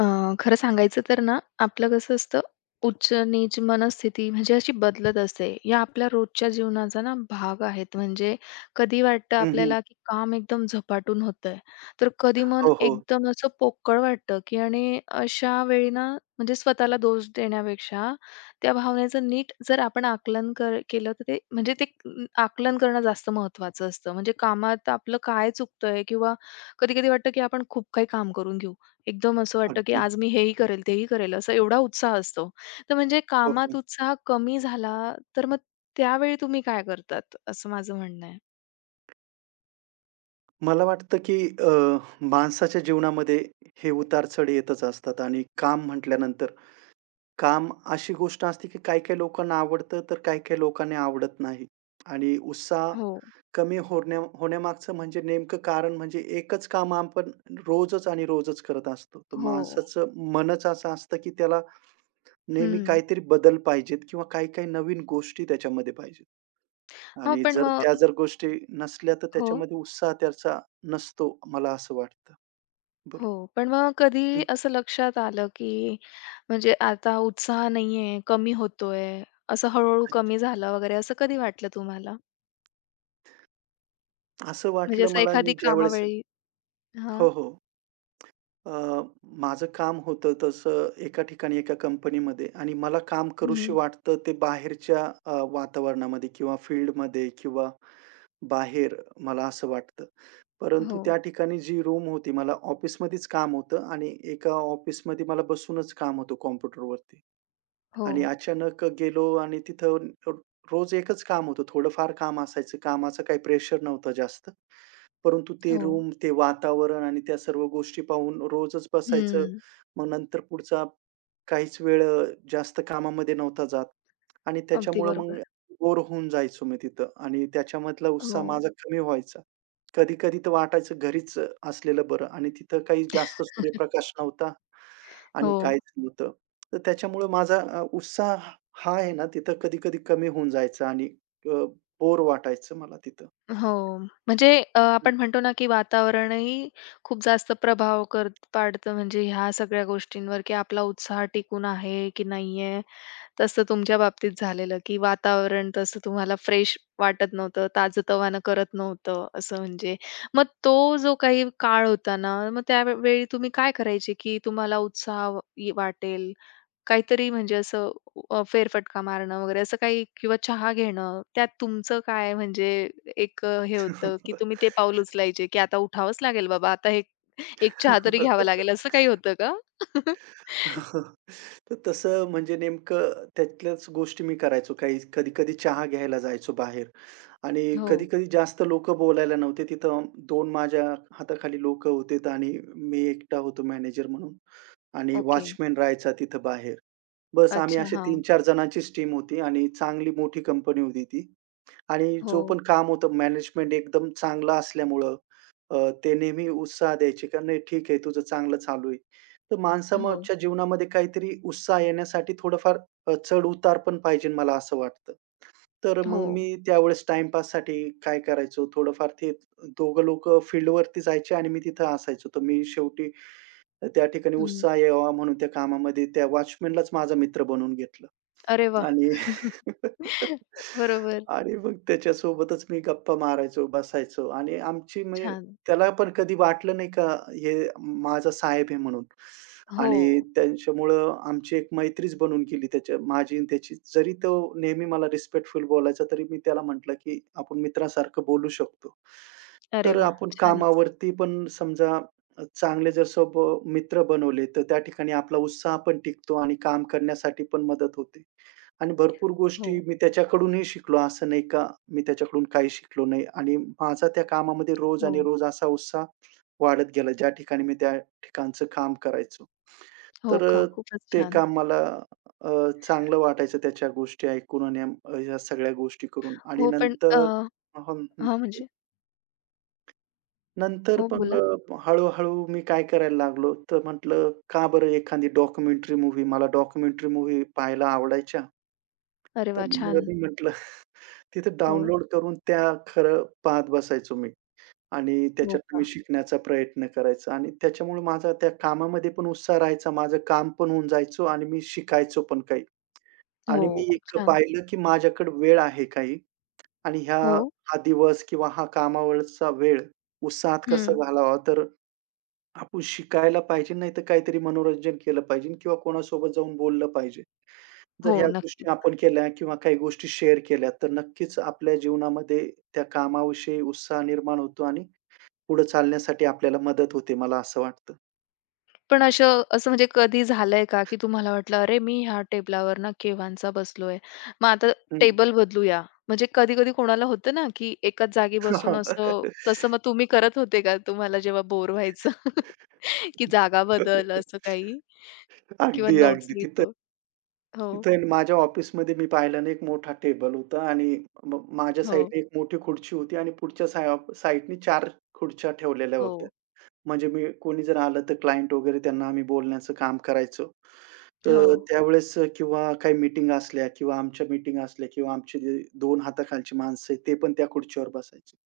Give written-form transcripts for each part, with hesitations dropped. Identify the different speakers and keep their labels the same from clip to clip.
Speaker 1: अ, खरं सांगायचं तर ना, आपलं कसं असतं, उच्च-नीच मनस्थिती म्हणजे अशी बदलत असते. या आपल्या रोजच्या जीवनाचा ना भाग आहेत. म्हणजे कधी वाटतं
Speaker 2: हं, हं.
Speaker 1: आपल्याला, की काम एकदम झपाटून होतंय, तर कधी मन
Speaker 2: हो, हो.
Speaker 1: एकदम असं पोकळ वाटतं, की आणि अशा वेळी ना म्हणजे स्वतःला दोष देण्यापेक्षा त्या भावनेचं नीट जर आपण आकलन केलं तर ते म्हणजे ते आकलन करणं जास्त महत्त्वाचं असतं. म्हणजे कामात आपलं काय चुकतंय किंवा कधी-कधी वाटतं, की आपण खूप काही काम करून घेऊ. एकदम असं वाटतं, की
Speaker 2: अगदी.
Speaker 1: आज मी हेही करेल, तेही करेल, असा एवढा उत्साह असतो. तर म्हणजे
Speaker 2: हो,
Speaker 1: कामात
Speaker 2: हो.
Speaker 1: उत्साह कमी झाला, तर मग त्यावेळी तुम्ही काय करतात? असं माझं म्हणणं आहे.
Speaker 2: मला वाटतं की अ, माणसाच्या जीवनामध्ये हे उतार-चढ येतच असतात आणि काम म्हटल्यानंतर काम अशी गोष्ट असते की काही-काही लोकांना आवडतं, तर काही-काही लोकांना आवडत नाही. आणि उत्साह
Speaker 1: हो,
Speaker 2: कमी होण्यामागचं म्हणजे नेमकं कारण म्हणजे एकच काम आपण रोजच आणि रोजच करत असतो. तर
Speaker 1: हो.
Speaker 2: माणसाचं मनच असं असतं की त्याला नेहमी
Speaker 1: हं.
Speaker 2: काहीतरी बदल पाहिजेत किंवा काही-काही नवीन गोष्टी त्याच्यामध्ये पाहिजेत.
Speaker 1: हो,
Speaker 2: आणि
Speaker 1: पण
Speaker 2: जर त्या
Speaker 1: मग
Speaker 2: जर गोष्टी नसल्या, तर
Speaker 1: हो,
Speaker 2: त्याच्यामध्ये उत्साह त्याचा नसतो, मला असं वाटतं. बोला.
Speaker 1: हो. पण मग कधी
Speaker 2: हं.
Speaker 1: असं लक्षात आलं, की म्हणजे आता उत्साह नाहीये, कमी होतोय, असं हळू
Speaker 2: अच्छा.
Speaker 1: कमी झालं वगैरे असं कधी वाटलं तुम्हाला?
Speaker 2: असं
Speaker 1: म्हणजे
Speaker 2: वाटलं
Speaker 1: असं
Speaker 2: मला
Speaker 1: एखादी
Speaker 2: मी ज्यावेळेस
Speaker 1: कामावेळी हां.
Speaker 2: हो, हो. अ, माझं काम होतं तसं एका ठिकाणी एका कंपनीमध्ये आणि मला काम करूशी
Speaker 1: हं.
Speaker 2: वाटतं ते बाहेरच्या वातावरणामध्ये किंवा फील्डमध्ये किंवा बाहेर मला असं वाटतं.
Speaker 1: हो,
Speaker 2: परंतु त्या ठिकाणी जी रूम होती मला ऑफिसमध्येच काम होतं आणि एका ऑफिसमध्ये मला बसूनच काम होतं कॉम्प्युटरवरती.
Speaker 1: हो,
Speaker 2: आणि अचानक गेलो आणि तिथं रोज एकच काम होतं. थोडंफार काम असायचं. कामाचं काही प्रेशर नव्हतं जास्त. परंतु ते
Speaker 1: हो.
Speaker 2: रूम, ते वातावरण आणि त्या सर्व गोष्टी पाहून रोजच बसायचं.
Speaker 1: हं.
Speaker 2: मग नंतर पुढचा काहीच वेळ जास्त कामामध्ये नव्हता जात आणि
Speaker 1: अगदी
Speaker 2: त्याच्यामुळं मग
Speaker 1: बरोबर.
Speaker 2: बोर होऊन जायचो मी तिथं आणि त्याच्यामधला
Speaker 1: हो,
Speaker 2: उत्साह माझा कमी व्हायचा. कधी-कधी तर वाटायचं घरीच असलेलं बरं आणि तिथं काही जास्त सूर्यप्रकाश नव्हता आणि
Speaker 1: हो.
Speaker 2: काहीच नव्हतं. तर त्याच्यामुळं माझा उत्साह हा आहे ना, तिथं कधी-कधी कमी होऊन जायचा आणि अ, बोर वाटायचं मला तिथं.
Speaker 1: हो. म्हणजे
Speaker 2: हम्म.
Speaker 1: आपण म्हणतो ना, की वातावरणही खूप जास्त प्रभाव पाडतं म्हणजे ह्या सगळ्या गोष्टींवर, की आपला उत्साह टिकून आहे की नाहीये. तसं तुमच्या बाबतीत झालेलं, की वातावरण तसं तुम्हाला फ्रेश वाटत नव्हतं, ताजंतवानं करत नव्हतं असं म्हणजे. मग तो जो काही काळ होता ना, मग त्यावेळी तुम्ही काय करायचे, की तुम्हाला उत्साह वाटेल? काहीतरी म्हणजे असं फेरफटका मारणं वगैरे असं काही किंवा चहा घेणं, त्यात तुमचं काय म्हणजे एक हे होतं, की तुम्ही ते पाऊल उचलायचे, की आता उठावंच लागेल बाबा, आता हे एक चहा तरी घ्यावा लागेल, असं काही होतं का?
Speaker 2: तर तसं म्हणजे नेमकं त्यातल्याच गोष्टी मी करायचो. काही कधी-कधी चहा घ्यायला जायचो बाहेर आणि
Speaker 1: हो,
Speaker 2: कधी-कधी जास्त लोकं बोलायला नव्हते. तिथं 2 माझ्या हाताखाली लोकं होते आणि मी एकटा होतो मॅनेजर म्हणून. आणि
Speaker 1: ओके.
Speaker 2: वॉचमन राहायचा तिथं बाहेर. बस आम्ही
Speaker 1: अच्छा,
Speaker 2: अशी
Speaker 1: हां.
Speaker 2: तीन-चार जणांचीच टीम होती आणि चांगली मोठी कंपनी होती ती आणि जो
Speaker 1: हो,
Speaker 2: पण काम होतं मॅनेजमेंट एकदम चांगला असल्यामुळं अ, ते नेहमी उत्साह द्यायचे, "का नाही ठीक आहे, तुझं चांगलं चालू आहे." तर
Speaker 1: हो,
Speaker 2: माणसाच्या जीवनामध्ये काहीतरी उत्साह येण्यासाठी थोडंफार चढ-उतार पण पाहिजे मला असं वाटतं. तर
Speaker 1: हो.
Speaker 2: मग मी त्यावेळेस टाईमपाससाठी काय करायचो, थोडंफार ते दोघं लोकं फील्डवरती जायचे आणि मी तिथं असायचो. तर मी शेवटी त्या ठिकाणी
Speaker 1: हं.
Speaker 2: उत्साह यावा म्हणून त्या कामामध्ये त्या वॉचमनलाच माझा मित्र बनवून घेतलं.
Speaker 1: अरे वाह!
Speaker 2: आणि
Speaker 1: बरोबर.
Speaker 2: आणि मग त्याच्यासोबतच मी गप्पा मारायचो, बसायचो आणि आमची म्हणजे
Speaker 1: छान.
Speaker 2: त्याला पण कधी वाटलं नाही का हे माझा साहेब आहे म्हणून.
Speaker 1: हो.
Speaker 2: आणि त्यांच्यामुळं आमची एक मैत्रीच बनून गेली त्याच्या माझी आणि त्याची. जरी तो नेहमी मला रिस्पेक्टफुल बोलायचा, तरी मी त्याला म्हटलं, की आपण मित्रासारखं बोलू शकतो.
Speaker 1: अरे
Speaker 2: तर
Speaker 1: वाह!
Speaker 2: आपण
Speaker 1: छानच.
Speaker 2: कामावरती पण समजा चांगले जर सोब मित्र बनवले, तर त्या ठिकाणी आपला उत्साह पण टिकतो आणि काम करण्यासाठी पण मदत होते. आणि भरपूर गोष्टी
Speaker 1: हो,
Speaker 2: मी त्याच्याकडूनही शिकलो. असं नाही का मी त्याच्याकडून काही शिकलो नाही आणि माझा त्या कामामध्ये रोज आणि
Speaker 1: हो.
Speaker 2: रोज असा उत्साह वाढत गेला, ज्या ठिकाणी मी त्या ठिकाणचं काम करायचो.
Speaker 1: हो
Speaker 2: तर
Speaker 1: का? खूपच
Speaker 2: ते
Speaker 1: छान.
Speaker 2: काम मला अ, चांगलं वाटायचं त्या गोष्टी ऐकून आणि ह्या सगळ्या गोष्टी करून आणि
Speaker 1: हो, पण
Speaker 2: नंतर हं, हं.
Speaker 1: हां, म्हणजे?
Speaker 2: नंतर
Speaker 1: हो,
Speaker 2: पण
Speaker 1: बोला.
Speaker 2: हळू मी काय करायला लागलो, तर म्हटलं का बरं एखादी डॉक्युमेंटरी मूव्ही मला डॉक्युमेंटरी मूव्ही पाहायला आवडायच्या.
Speaker 1: अरे
Speaker 2: तर
Speaker 1: वाह! छान.
Speaker 2: मग मी म्हटलं तिथे
Speaker 1: हो,
Speaker 2: डाउनलोड करून त्या खरं पाहत बसायचो मी आणि
Speaker 1: हो
Speaker 2: त्याच्यातून मी
Speaker 1: का?
Speaker 2: शिकण्याचा प्रयत्न करायचा आणि त्याच्यामुळे माझा त्या कामामध्ये पण उत्साह राहायचा. माझं काम पण होऊन जायचं आणि मी शिकायचो पण काही. आणि मी
Speaker 1: हो, खूप
Speaker 2: एक
Speaker 1: छान.
Speaker 2: पाहिलं, की माझ्याकडे वेळ आहे काही आणि ह्या
Speaker 1: हो.
Speaker 2: हा दिवस किंवा हा कामावरचा वेळ उत्साहात कसा
Speaker 1: हं.
Speaker 2: घालवावा तर आपण शिकायला पाहिजे, नाही तर काहीतरी मनोरंजन केलं पाहिजे किंवा कोणासोबत जाऊन बोललं पाहिजे.
Speaker 1: हो,
Speaker 2: जर ह्या
Speaker 1: नक्कीच.
Speaker 2: गोष्टी आपण केल्या किंवा काही गोष्टी शेअर केल्या, तर नक्कीच आपल्या जीवनामध्ये त्या कामाविषयी उत्साह निर्माण होतो आणि पुढे चालण्यासाठी आपल्याला मदत होते, मला असं वाटतं.
Speaker 1: पण असं असं म्हणजे कधी झालंय का, की तुम्हाला वाटलं, "अरे, मी ह्या टेबलावर ना केव्हांचा बसलोय. मग आता
Speaker 2: हं.
Speaker 1: टेबल बदलूया." म्हणजे कधी-कधी कोणाला होतं ना, की एकाच जागी बसून असं तसं मग तुम्ही करत होते का तुम्हाला जेव्हा बोर व्हायचं? की जागा बदल असं काही किंवा
Speaker 2: अगदी,
Speaker 1: नोट्स
Speaker 2: अगदी. तिथं
Speaker 1: लिहितो? हो,
Speaker 2: तिथं माझ्या ऑफिसमध्ये मी पाहिलं एक मोठा टेबल होता आणि माझ्या
Speaker 1: हो,
Speaker 2: साईडने एक मोठी खुर्ची होती आणि पुढच्या साईडने 4 खुर्च्या ठेवलेल्या होत्या.
Speaker 1: हो,
Speaker 2: म्हणजे मी कोणी जर आलं तर क्लायंट वगैरे त्यांना आम्ही बोलण्याचं काम करायचो.
Speaker 1: हो,
Speaker 2: तर त्यावेळेस किंवा काही मीटिंग असल्या किंवा आमच्या मीटिंग असल्या किंवा आमचे जे 2 हाताखालची माणसं आहेत, ते पण त्या खुर्चीवर बसायचे.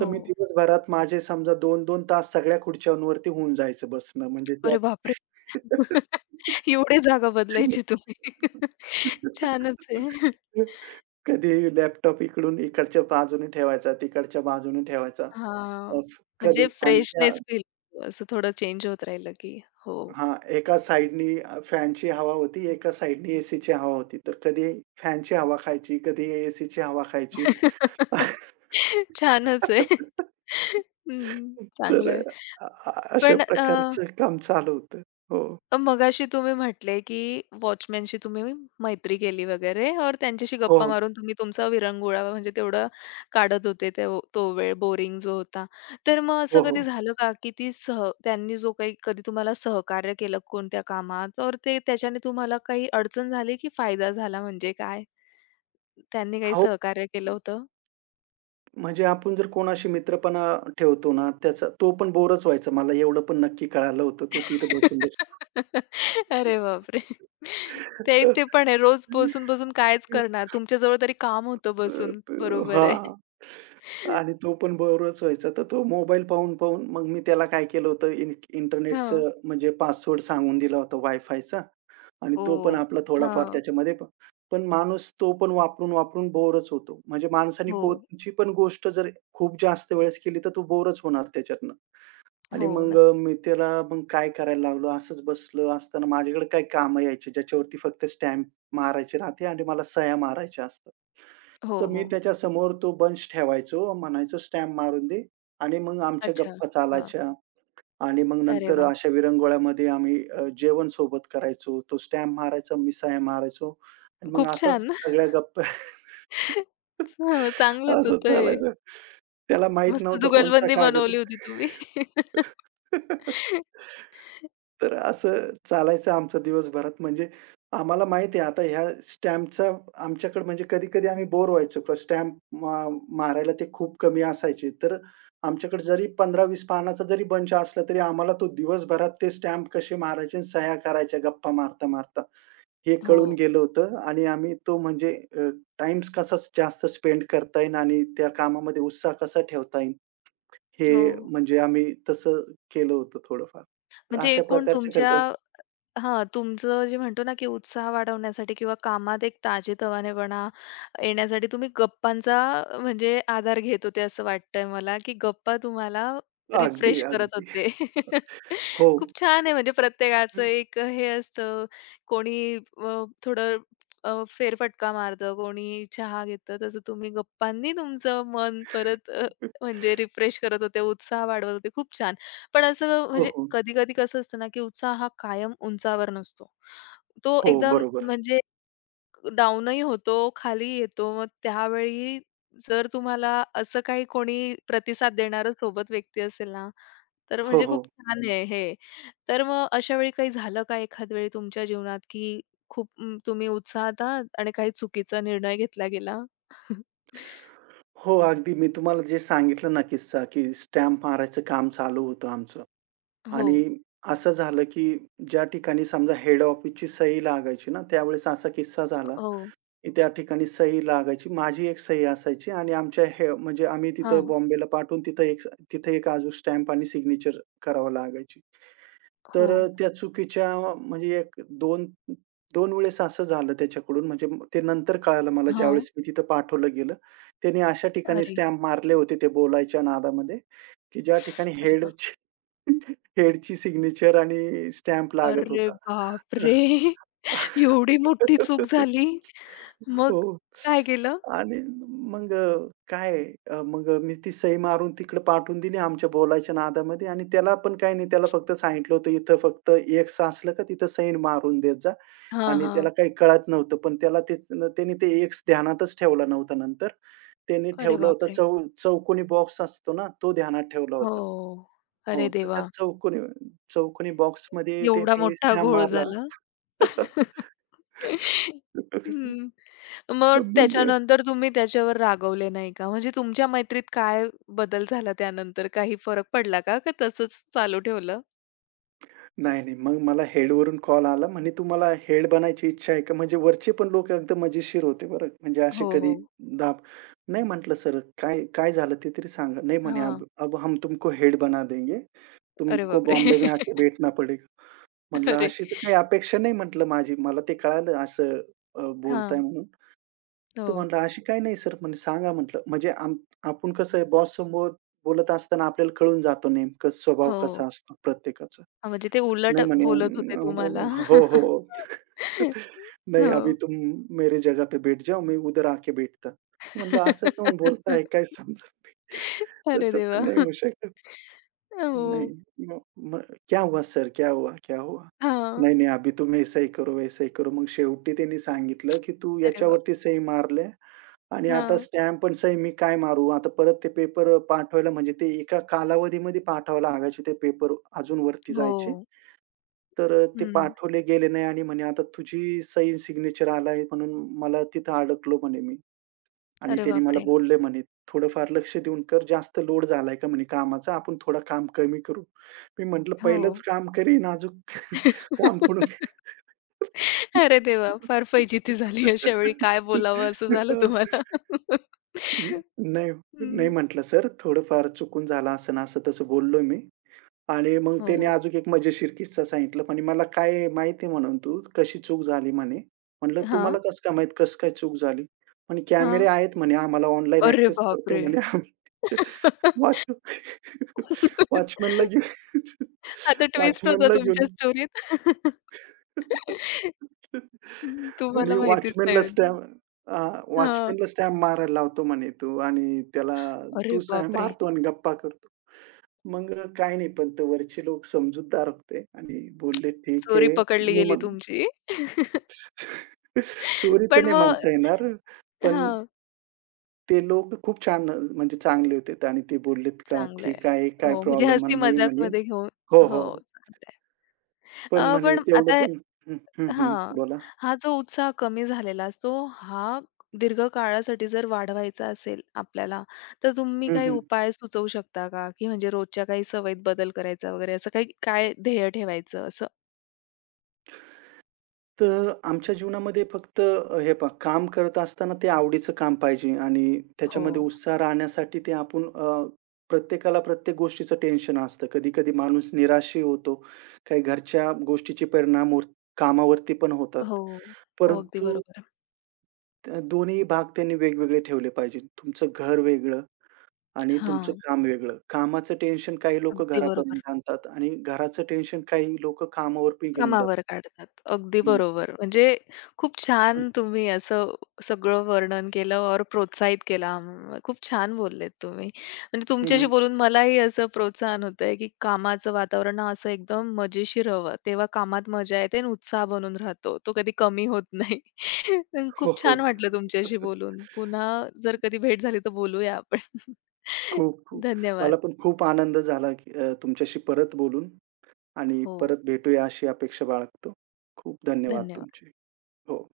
Speaker 2: तर मी दिवसभरात माझे समजा 2-2 तास सगळ्या खुर्च्यांवरती होऊन जायचं बसणं म्हणजे त्या
Speaker 1: अरे बापरे! एवढी जागा बदलायची तुम्ही. छानच आहे.
Speaker 2: कधी लॅपटॉप इकडून इकडच्या बाजूने ठेवायचा, तिकडच्या बाजूने ठेवायचा.
Speaker 1: हां,
Speaker 2: अ,
Speaker 1: म्हणजे
Speaker 2: कधी फॅनच्या
Speaker 1: फ्रेशनेस फील होतो असं थोडं चेंज होत राहिलं की. हो.
Speaker 2: हां, एका साइडनी फॅनची हवा होती, एका साइडनी एसीची हवा होती. तर कधी फॅनची हवा खायची, कधी एसीची हवा खायची.
Speaker 1: छानच आहे. हं,
Speaker 2: तर
Speaker 1: चांगलं आहे.
Speaker 2: अ, अ, अशा
Speaker 1: पण अ
Speaker 2: प्रकारचं काम चालू होतं. हो,
Speaker 1: अ, मगाशी तुम्ही म्हटले, की वॉचमनशी तुम्ही मैत्री केली वगैरे और त्यांच्याशी
Speaker 2: हो,
Speaker 1: गप्पा मारून तुम्ही तुमचा विरंगुळा म्हणजे तेवढा काढत होते ते तो वेळ बोरिंग जो होता. तर मग असं
Speaker 2: हो,
Speaker 1: कधी
Speaker 2: हो.
Speaker 1: झालं का, की ती सह त्यांनी जो काही कधी तुम्हाला सहकार्य केलं कोणत्या कामात और ते त्याच्याने तुम्हाला काही अडचण झाली, की फायदा झाला म्हणजे काय? त्यांनी काही
Speaker 2: हो,
Speaker 1: सहकार्य केलं होतं?
Speaker 2: म्हणजे आपण जर कोणाशी मित्रपणा ठेवतो ना, त्याचा तो पण बोरच व्हायचा. मला एवढं पण नक्की कळालं होतं, तो तिथं बसून-बसून.
Speaker 1: अरे बापरे! ते ते पण आहे. रोज बसून-बसून कायच करणार? तुमच्याजवळ तरी काम होतं
Speaker 2: अ,
Speaker 1: बसून.
Speaker 2: प
Speaker 1: बरोबर
Speaker 2: हां.
Speaker 1: आहे.
Speaker 2: आणि तो पण बोरच व्हायचा. तर तो मोबाईल पाहून-पाहून मग मी त्याला काय केलं होतं इन
Speaker 1: हां.
Speaker 2: इंटरनेटचं म्हणजे पासवर्ड सांगून दिला होता वायफायचा आणि
Speaker 1: हो.
Speaker 2: तो पण आपला थोडाफार
Speaker 1: हां.
Speaker 2: त्याच्यामध्ये प पण माणूस तो पण वापरून-वापरून बोरच होतो. म्हणजे माणसाने
Speaker 1: हो,
Speaker 2: कोणची पण गोष्ट जर खूप जास्त वेळेस केली, तर तो बोरच होणार त्याच्यातनं. आणि
Speaker 1: हो.
Speaker 2: मग
Speaker 1: नक्की.
Speaker 2: मी त्याला मग काय करायला लागलो, असंच बसलो असताना माझ्याकडे काही कामं यायची, ज्याच्यावरती फक्त स्टॅम्प मारायची राहते आणि मला सह्या मारायच्या असतात.
Speaker 1: हो,
Speaker 2: तर मी
Speaker 1: हो.
Speaker 2: त्याच्यासमोर तो बंच ठेवायचो, म्हणायचो, "स्टॅम्प मारून दे" आणि मग आमच्या
Speaker 1: अच्छा.
Speaker 2: गप्पा
Speaker 1: हां.
Speaker 2: चालायच्या. आणि मग
Speaker 1: अरे
Speaker 2: नंतर
Speaker 1: वा
Speaker 2: अशा विरंगुळ्यामध्ये आम्ही जेवण सोबत करायचो. तो स्टॅम्प मारायचा, मिसाया मारायचो आणि मग
Speaker 1: खूप
Speaker 2: असाच
Speaker 1: छान.
Speaker 2: सगळ्या गप्पा
Speaker 1: हां, चांगलंच
Speaker 2: असं
Speaker 1: होतं हे.
Speaker 2: चालायचं. त्याला माहीत
Speaker 1: मस्त
Speaker 2: नव्हतं कोणचा
Speaker 1: जुगलबंदी
Speaker 2: कागद
Speaker 1: बनवली होती तुम्ही.
Speaker 2: आहे. तर असं चालायचं आमचं दिवसभरात. म्हणजे आम्हाला माहिती आहे आता ह्या स्टॅम्पचा आमच्याकडे म्हणजे कधी-कधी आम्ही बोर व्हायचो. का स्टॅम्प मा मारायला ते खूप कमी असायचे. तर आमच्याकडे जरी 15-20 पानाचा जरी बंच असला, तरी आम्हाला तो दिवसभरात ते स्टॅम्प कसे मारायचे आणि सह्या करायच्या गप्पा मारता-मारता, हे कळून
Speaker 1: हो,
Speaker 2: गेलं होतं आणि आम्ही तो म्हणजे टाईम कसा जास्त स्पेंड करता येईल आणि त्या कामामध्ये उत्साह कसा ठेवता येईल, हे
Speaker 1: हो.
Speaker 2: म्हणजे आम्ही तसं केलं होतं थोडंफार. तर
Speaker 1: म्हणजे
Speaker 2: अशा
Speaker 1: एकूण
Speaker 2: प्रकारचे
Speaker 1: तुमच्या
Speaker 2: खर्च
Speaker 1: हां, तुमचं जे म्हणतो ना, की उत्साह वाढवण्यासाठी किंवा कामात एक ताजेतवानेपणा येण्यासाठी तुम्ही गप्पांचा म्हणजे आधार घेत होते असं वाटतंय मला, की गप्पा तुम्हाला
Speaker 2: अगदी,
Speaker 1: रिफ्रेश करत
Speaker 2: अगदी.
Speaker 1: होते.
Speaker 2: हो.
Speaker 1: खूप छान आहे म्हणजे प्रत्येकाचं एक हे असतं. कोणी थोडं फेरफटका मारतं, कोणी चहा घेतं. तसं तुम्ही गप्पांनी तुमचं मन परत म्हणजे रिफ्रेश करत होते, उत्साह वाढवत होते. खूप छान. पण असं
Speaker 2: हो,
Speaker 1: म्हणजे
Speaker 2: हो.
Speaker 1: कधी-कधी कसं असतं ना, की उत्साह हा कायम उंचावर नसतो. तो
Speaker 2: हो,
Speaker 1: एकदम
Speaker 2: बरोबर.
Speaker 1: म्हणजे डाऊनही होतो, खाली येतो. मग त्यावेळी जर तुम्हाला असं काही कोणी प्रतिसाद देणारं सोबत व्यक्ती असेल ना, तर
Speaker 2: हो,
Speaker 1: म्हणजे खूप
Speaker 2: हो.
Speaker 1: छान आहे हे. तर मग अशा वेळी काही झालं का एखाद वेळी तुमच्या जीवनात, की खूप तुम्ही उत्साहात आहात आणि काही चुकीचा निर्णय घेतला गेला?
Speaker 2: हो, अगदी मी तुम्हाला जे सांगितलं ना किस्सा, की स्टॅम्प मारायचं काम चालू होतं आमचं.
Speaker 1: हो.
Speaker 2: आणि असं झालं, की ज्या ठिकाणी समजा हेड ऑफिसची सही लागायची ना, त्यावेळेस असा किस्सा झाला,
Speaker 1: हो.
Speaker 2: की त्या ठिकाणी सही लागायची. माझी एक सही असायची आणि आमच्या हे म्हणजे आम्ही तिथं
Speaker 1: हां.
Speaker 2: बॉम्बेला पाठवून तिथं एक तिथे एक अजून स्टॅम्प आणि सिग्नेचर करावं लागायची.
Speaker 1: हो.
Speaker 2: तर त्या चुकीच्या म्हणजे एक 2 वेळेस असं झालं त्याच्याकडून म्हणजे ते नंतर कळालं मला
Speaker 1: हां.
Speaker 2: ज्यावेळेस मी तिथं पाठवलं गेलं. त्याने अशा ठिकाणी
Speaker 1: अरे!
Speaker 2: स्टॅम्प मारले होते ते बोलायच्या नादामध्ये, की ज्या ठिकाणी
Speaker 1: अरे
Speaker 2: हेडची हेडची सिग्नेचर आणि स्टॅम्प लागत
Speaker 1: अरे
Speaker 2: होता.
Speaker 1: बापरे! एवढी मोठी चूक झाली. मग
Speaker 2: हो.
Speaker 1: काय केलं?
Speaker 2: आणि मग काय मग मी ती सही मारून तिकडे पाठवून दिली आमच्या बोलायच्या नादामध्ये आणि त्याला पण काही नाही त्याला फक्त सांगितलं होतं, "इथं फक्त एक्स असलं का तिथं सही मारून देत जा."
Speaker 1: हां,
Speaker 2: आणि त्याला
Speaker 1: हां.
Speaker 2: काही कळत नव्हतं. पण त्याला तेच त्याने ते एक्स ध्यानातच ठेवला नव्हता नंतर. त्याने
Speaker 1: अरे
Speaker 2: ठेवलं होतं
Speaker 1: बापरे!
Speaker 2: चौकोनी बॉक्स असतो ना, तो ध्यानात ठेवला
Speaker 1: हो.
Speaker 2: होता. हो,
Speaker 1: अरे
Speaker 2: तर त्या
Speaker 1: देवा!
Speaker 2: चौकोनी चौकोनी बॉक्समध्ये
Speaker 1: एवढा
Speaker 2: त्याने
Speaker 1: मोठा
Speaker 2: स्टॅम्प
Speaker 1: घोळ
Speaker 2: मारला.
Speaker 1: झाला. हं. मग
Speaker 2: मग
Speaker 1: त्याच्यानंतर तुम्ही त्याच्यावर रागवले नाही का? म्हणजे तुमच्या मैत्रीत काय बदल झाला त्यानंतर? काही फरक पडला का? का तसंच चालू ठेवलं?
Speaker 2: नाही, नाही. मग मला हेडवरून कॉल आला. म्हणे, "तुम्हाला हेड बनायची इच्छा आहे का?" म्हणजे वरचे पण लोक एकदम मजेशीर होते बरं. म्हणजे असे
Speaker 1: हो, हो.
Speaker 2: कधी दाब नाही म्हटलं, "सर, काय काय झालं ते तरी सांगा." नाही म्हणे,
Speaker 1: हां.
Speaker 2: "अब अब हम तुमको हेड बना देंगे.
Speaker 1: अरे
Speaker 2: तुमको
Speaker 1: बापरे!
Speaker 2: बॉम्बे में आके बैठना पडेगा." म्हटलं,
Speaker 1: अरे!
Speaker 2: "अशी तर काही अपेक्षा नाही." म्हटलं माझी. मला ते कळालं असं बोलताय
Speaker 1: हां.
Speaker 2: म्हणून.
Speaker 1: हो.
Speaker 2: तर म्हटलं, "अशी काही नाही सर," म्हणे, "सांगा," म्हटलं. म्हणजे आपण कसं आहे बॉस समोर बोलत असताना आपल्याला कळून जातो नेमकं स्वभाव कसा
Speaker 1: हो.
Speaker 2: असतो प्रत्येकाचा.
Speaker 1: हां, म्हणजे ते उलट
Speaker 2: नाही म्हणे
Speaker 1: बोलत होते तुम्हाला.
Speaker 2: "हो, हो." "नहीं अभी
Speaker 1: हो.
Speaker 2: तुम मेरे जगह पे बैठ जाओ, मैं उधर आके बैठता." म्हटलं, "असं काहून बोलताय? काही समजत नाही."
Speaker 1: अरे
Speaker 2: तसं तर
Speaker 1: देवा!
Speaker 2: नाही होऊ शकत.
Speaker 1: हो.
Speaker 2: नहीं, म म क्या हुआ सर? क्या हुआ? क्या हुआ?
Speaker 1: हां.
Speaker 2: नाही, नाही, अभी तुम ऐसा ही करो, वैसा ही करो. मग शेवटी त्यांनी सांगितलं, की "तू
Speaker 1: अरे बाप!
Speaker 2: याच्यावरती सही मारल्या आणि आता
Speaker 1: हां.
Speaker 2: स्टॅम्प पण सही मी काय मारू? आता परत ते पेपर पाठवायला म्हणजे ते एका कालावधीमध्ये पाठवायला लागायचे ते पेपर अजून वरती जायचे.
Speaker 1: हो.
Speaker 2: तर ते
Speaker 1: हं.
Speaker 2: पाठवले गेले नाही आणि म्हणे आता तुझी सही सिग्नेचर आलाय म्हणून मला तिथं अडकलो म्हणे मी." आणि
Speaker 1: अरे
Speaker 2: त्याने मला
Speaker 1: बापरे!
Speaker 2: बोलले म्हणे, "थोडंफार लक्ष देऊन कर. जास्त लोड झालाय का?" म्हणे कामाचा. "आपण थोडं काम कमी करू." मी म्हटलं,
Speaker 1: हो.
Speaker 2: "पहिलंच काम करीन अजून काम करून"
Speaker 1: अरे देवा! फार फजिती झाली अशा वेळी काय बोलावं असं झालं
Speaker 2: अ,
Speaker 1: तुम्हाला.
Speaker 2: न नाही, नाही
Speaker 1: हं.
Speaker 2: म्हटलं, "सर थोडंफार चुकून झालं असं ना असं तसं बोललो मी. आणि मग त्याने
Speaker 1: हो.
Speaker 2: अजून एक मजेशीर किस्सा सांगितला. म्हणे "मला काय माहिती आहे" म्हणून "तू कशी चूक झाली" म्हणे. म्हणलं
Speaker 1: हां,
Speaker 2: "तुम्हाला कसं काय माहीत कसं काय चूक झाली?" म्हणे "कॅमेरे
Speaker 1: हां.
Speaker 2: आहेत" म्हणे "आम्हाला ऑनलाईन
Speaker 1: अरे
Speaker 2: ॲक्सेस करतो"
Speaker 1: बापरे!
Speaker 2: म्हणे "आम्ही वॉच वॉचमनला घेऊन
Speaker 1: आता ट्विस्ट होता
Speaker 2: वॉचमनला
Speaker 1: तुमच्या
Speaker 2: घेऊन"
Speaker 1: स्टोरीत. हं, तुम्हाला
Speaker 2: म्हणे
Speaker 1: माहितीच नाही
Speaker 2: "वॉचमनला
Speaker 1: म्हणजे.
Speaker 2: स्टॅम्प
Speaker 1: हां.
Speaker 2: हां, स्टॅम्प मारायला लावतो" म्हणे "तू आणि त्याला
Speaker 1: अरे
Speaker 2: तू साय
Speaker 1: बापरे!
Speaker 2: मारतो आणि गप्पा करतो." मग काही नाही, पण ते वरचे लोक समजूतदार होते आणि बोलले, "ठीक
Speaker 1: चोरी
Speaker 2: आहे."
Speaker 1: पकडली
Speaker 2: मी
Speaker 1: गेली
Speaker 2: म्हण
Speaker 1: तुमची.
Speaker 2: चोरी तर
Speaker 1: पण
Speaker 2: नाही
Speaker 1: मग
Speaker 2: म्हणता येणार, पण
Speaker 1: हां,
Speaker 2: ते लोक खूप छान म्हणजे चांगले होते आणि ते बोललेत का,
Speaker 1: चांगलं
Speaker 2: "ठीक
Speaker 1: आहे.
Speaker 2: आहे, काय
Speaker 1: हो, म्हणजे
Speaker 2: प्रॉब्लेम
Speaker 1: हसी
Speaker 2: नाही." म्हणे.
Speaker 1: मजाकमध्ये घेऊन
Speaker 2: हो,
Speaker 1: हो,
Speaker 2: हो. हो."
Speaker 1: चांगलं आहे.
Speaker 2: पण म्हणे
Speaker 1: पण आता
Speaker 2: तेवढं पण हं, हं, हं.
Speaker 1: हां.
Speaker 2: बोला.
Speaker 1: हा जो उत्साह कमी झालेला असतो, हा दीर्घकाळासाठी जर वाढवायचा असेल आपल्याला, तर तुम्ही
Speaker 2: हं,
Speaker 1: काही
Speaker 2: हं.
Speaker 1: उपाय सुचवू शकता का? की म्हणजे रोजच्या काही सवयीत बदल करायचा वगैरे असं काही काय ध्येय ठेवायचं असं?
Speaker 2: तर आमच्या जीवनामध्ये फक्त हे पहा काम करत असताना ते आवडीचं काम पाहिजे आणि
Speaker 1: हो.
Speaker 2: त्याच्यामध्ये उत्साह राहण्यासाठी ते आपण प्रत्येकाला प्रत्येक गोष्टीचं टेन्शन असतं. कधी-कधी माणूस निराशही होतो. काही घरच्या गोष्टीचे परिणाम वर कामावरती पण होतात.
Speaker 1: हो. हो, अगदी
Speaker 2: परंतु
Speaker 1: बरोबर.
Speaker 2: दोन्ही भाग त्यांनी वेगवेगळे ठेवले पाहिजेत. तुमचं घर वेगळं आणि तुमचं
Speaker 1: हां,
Speaker 2: काम वेगळं. कामाचं टेन्शन काही लोकं
Speaker 1: अगदी बरोबर.
Speaker 2: घरापर्यंत आणतात आणि घराचं टेन्शन काही लोकं कामावर पण घेऊन जातात.
Speaker 1: कामावर काढतात. अगदी
Speaker 2: हं,
Speaker 1: बरोबर. म्हणजे खूप
Speaker 2: हं.
Speaker 1: छान तुम्ही असं सगळं वर्णन केलं और प्रोत्साहित केलं आम्हाला. खूप छान बोललेत तुम्ही. म्हणजे तुमच्याशी बोलून मलाही असं प्रोत्साहन होतंय, की कामाचं वातावरण ना असं एकदम मजेशीर हवं. तेव्हा कामात मजा येते आणि उत्साह बनून राहतो. तो कधी कमी होत नाही. अन् खूप
Speaker 2: हो, हो.
Speaker 1: छान वाटलं तुमच्याशी बोलून. पुन्हा जर कधी भेट झाली तर बोलूया आपण.
Speaker 2: खूप, खूप. मला
Speaker 1: धन्यवाद.
Speaker 2: पण खूप आनंद झाला, की तुमच्याशी परत बोलून आणि
Speaker 1: हो,
Speaker 2: परत भेटूया अशी अपेक्षा बाळगतो. खूप धन्यवाद
Speaker 1: धन्यवाद.
Speaker 2: तुमचे. हो.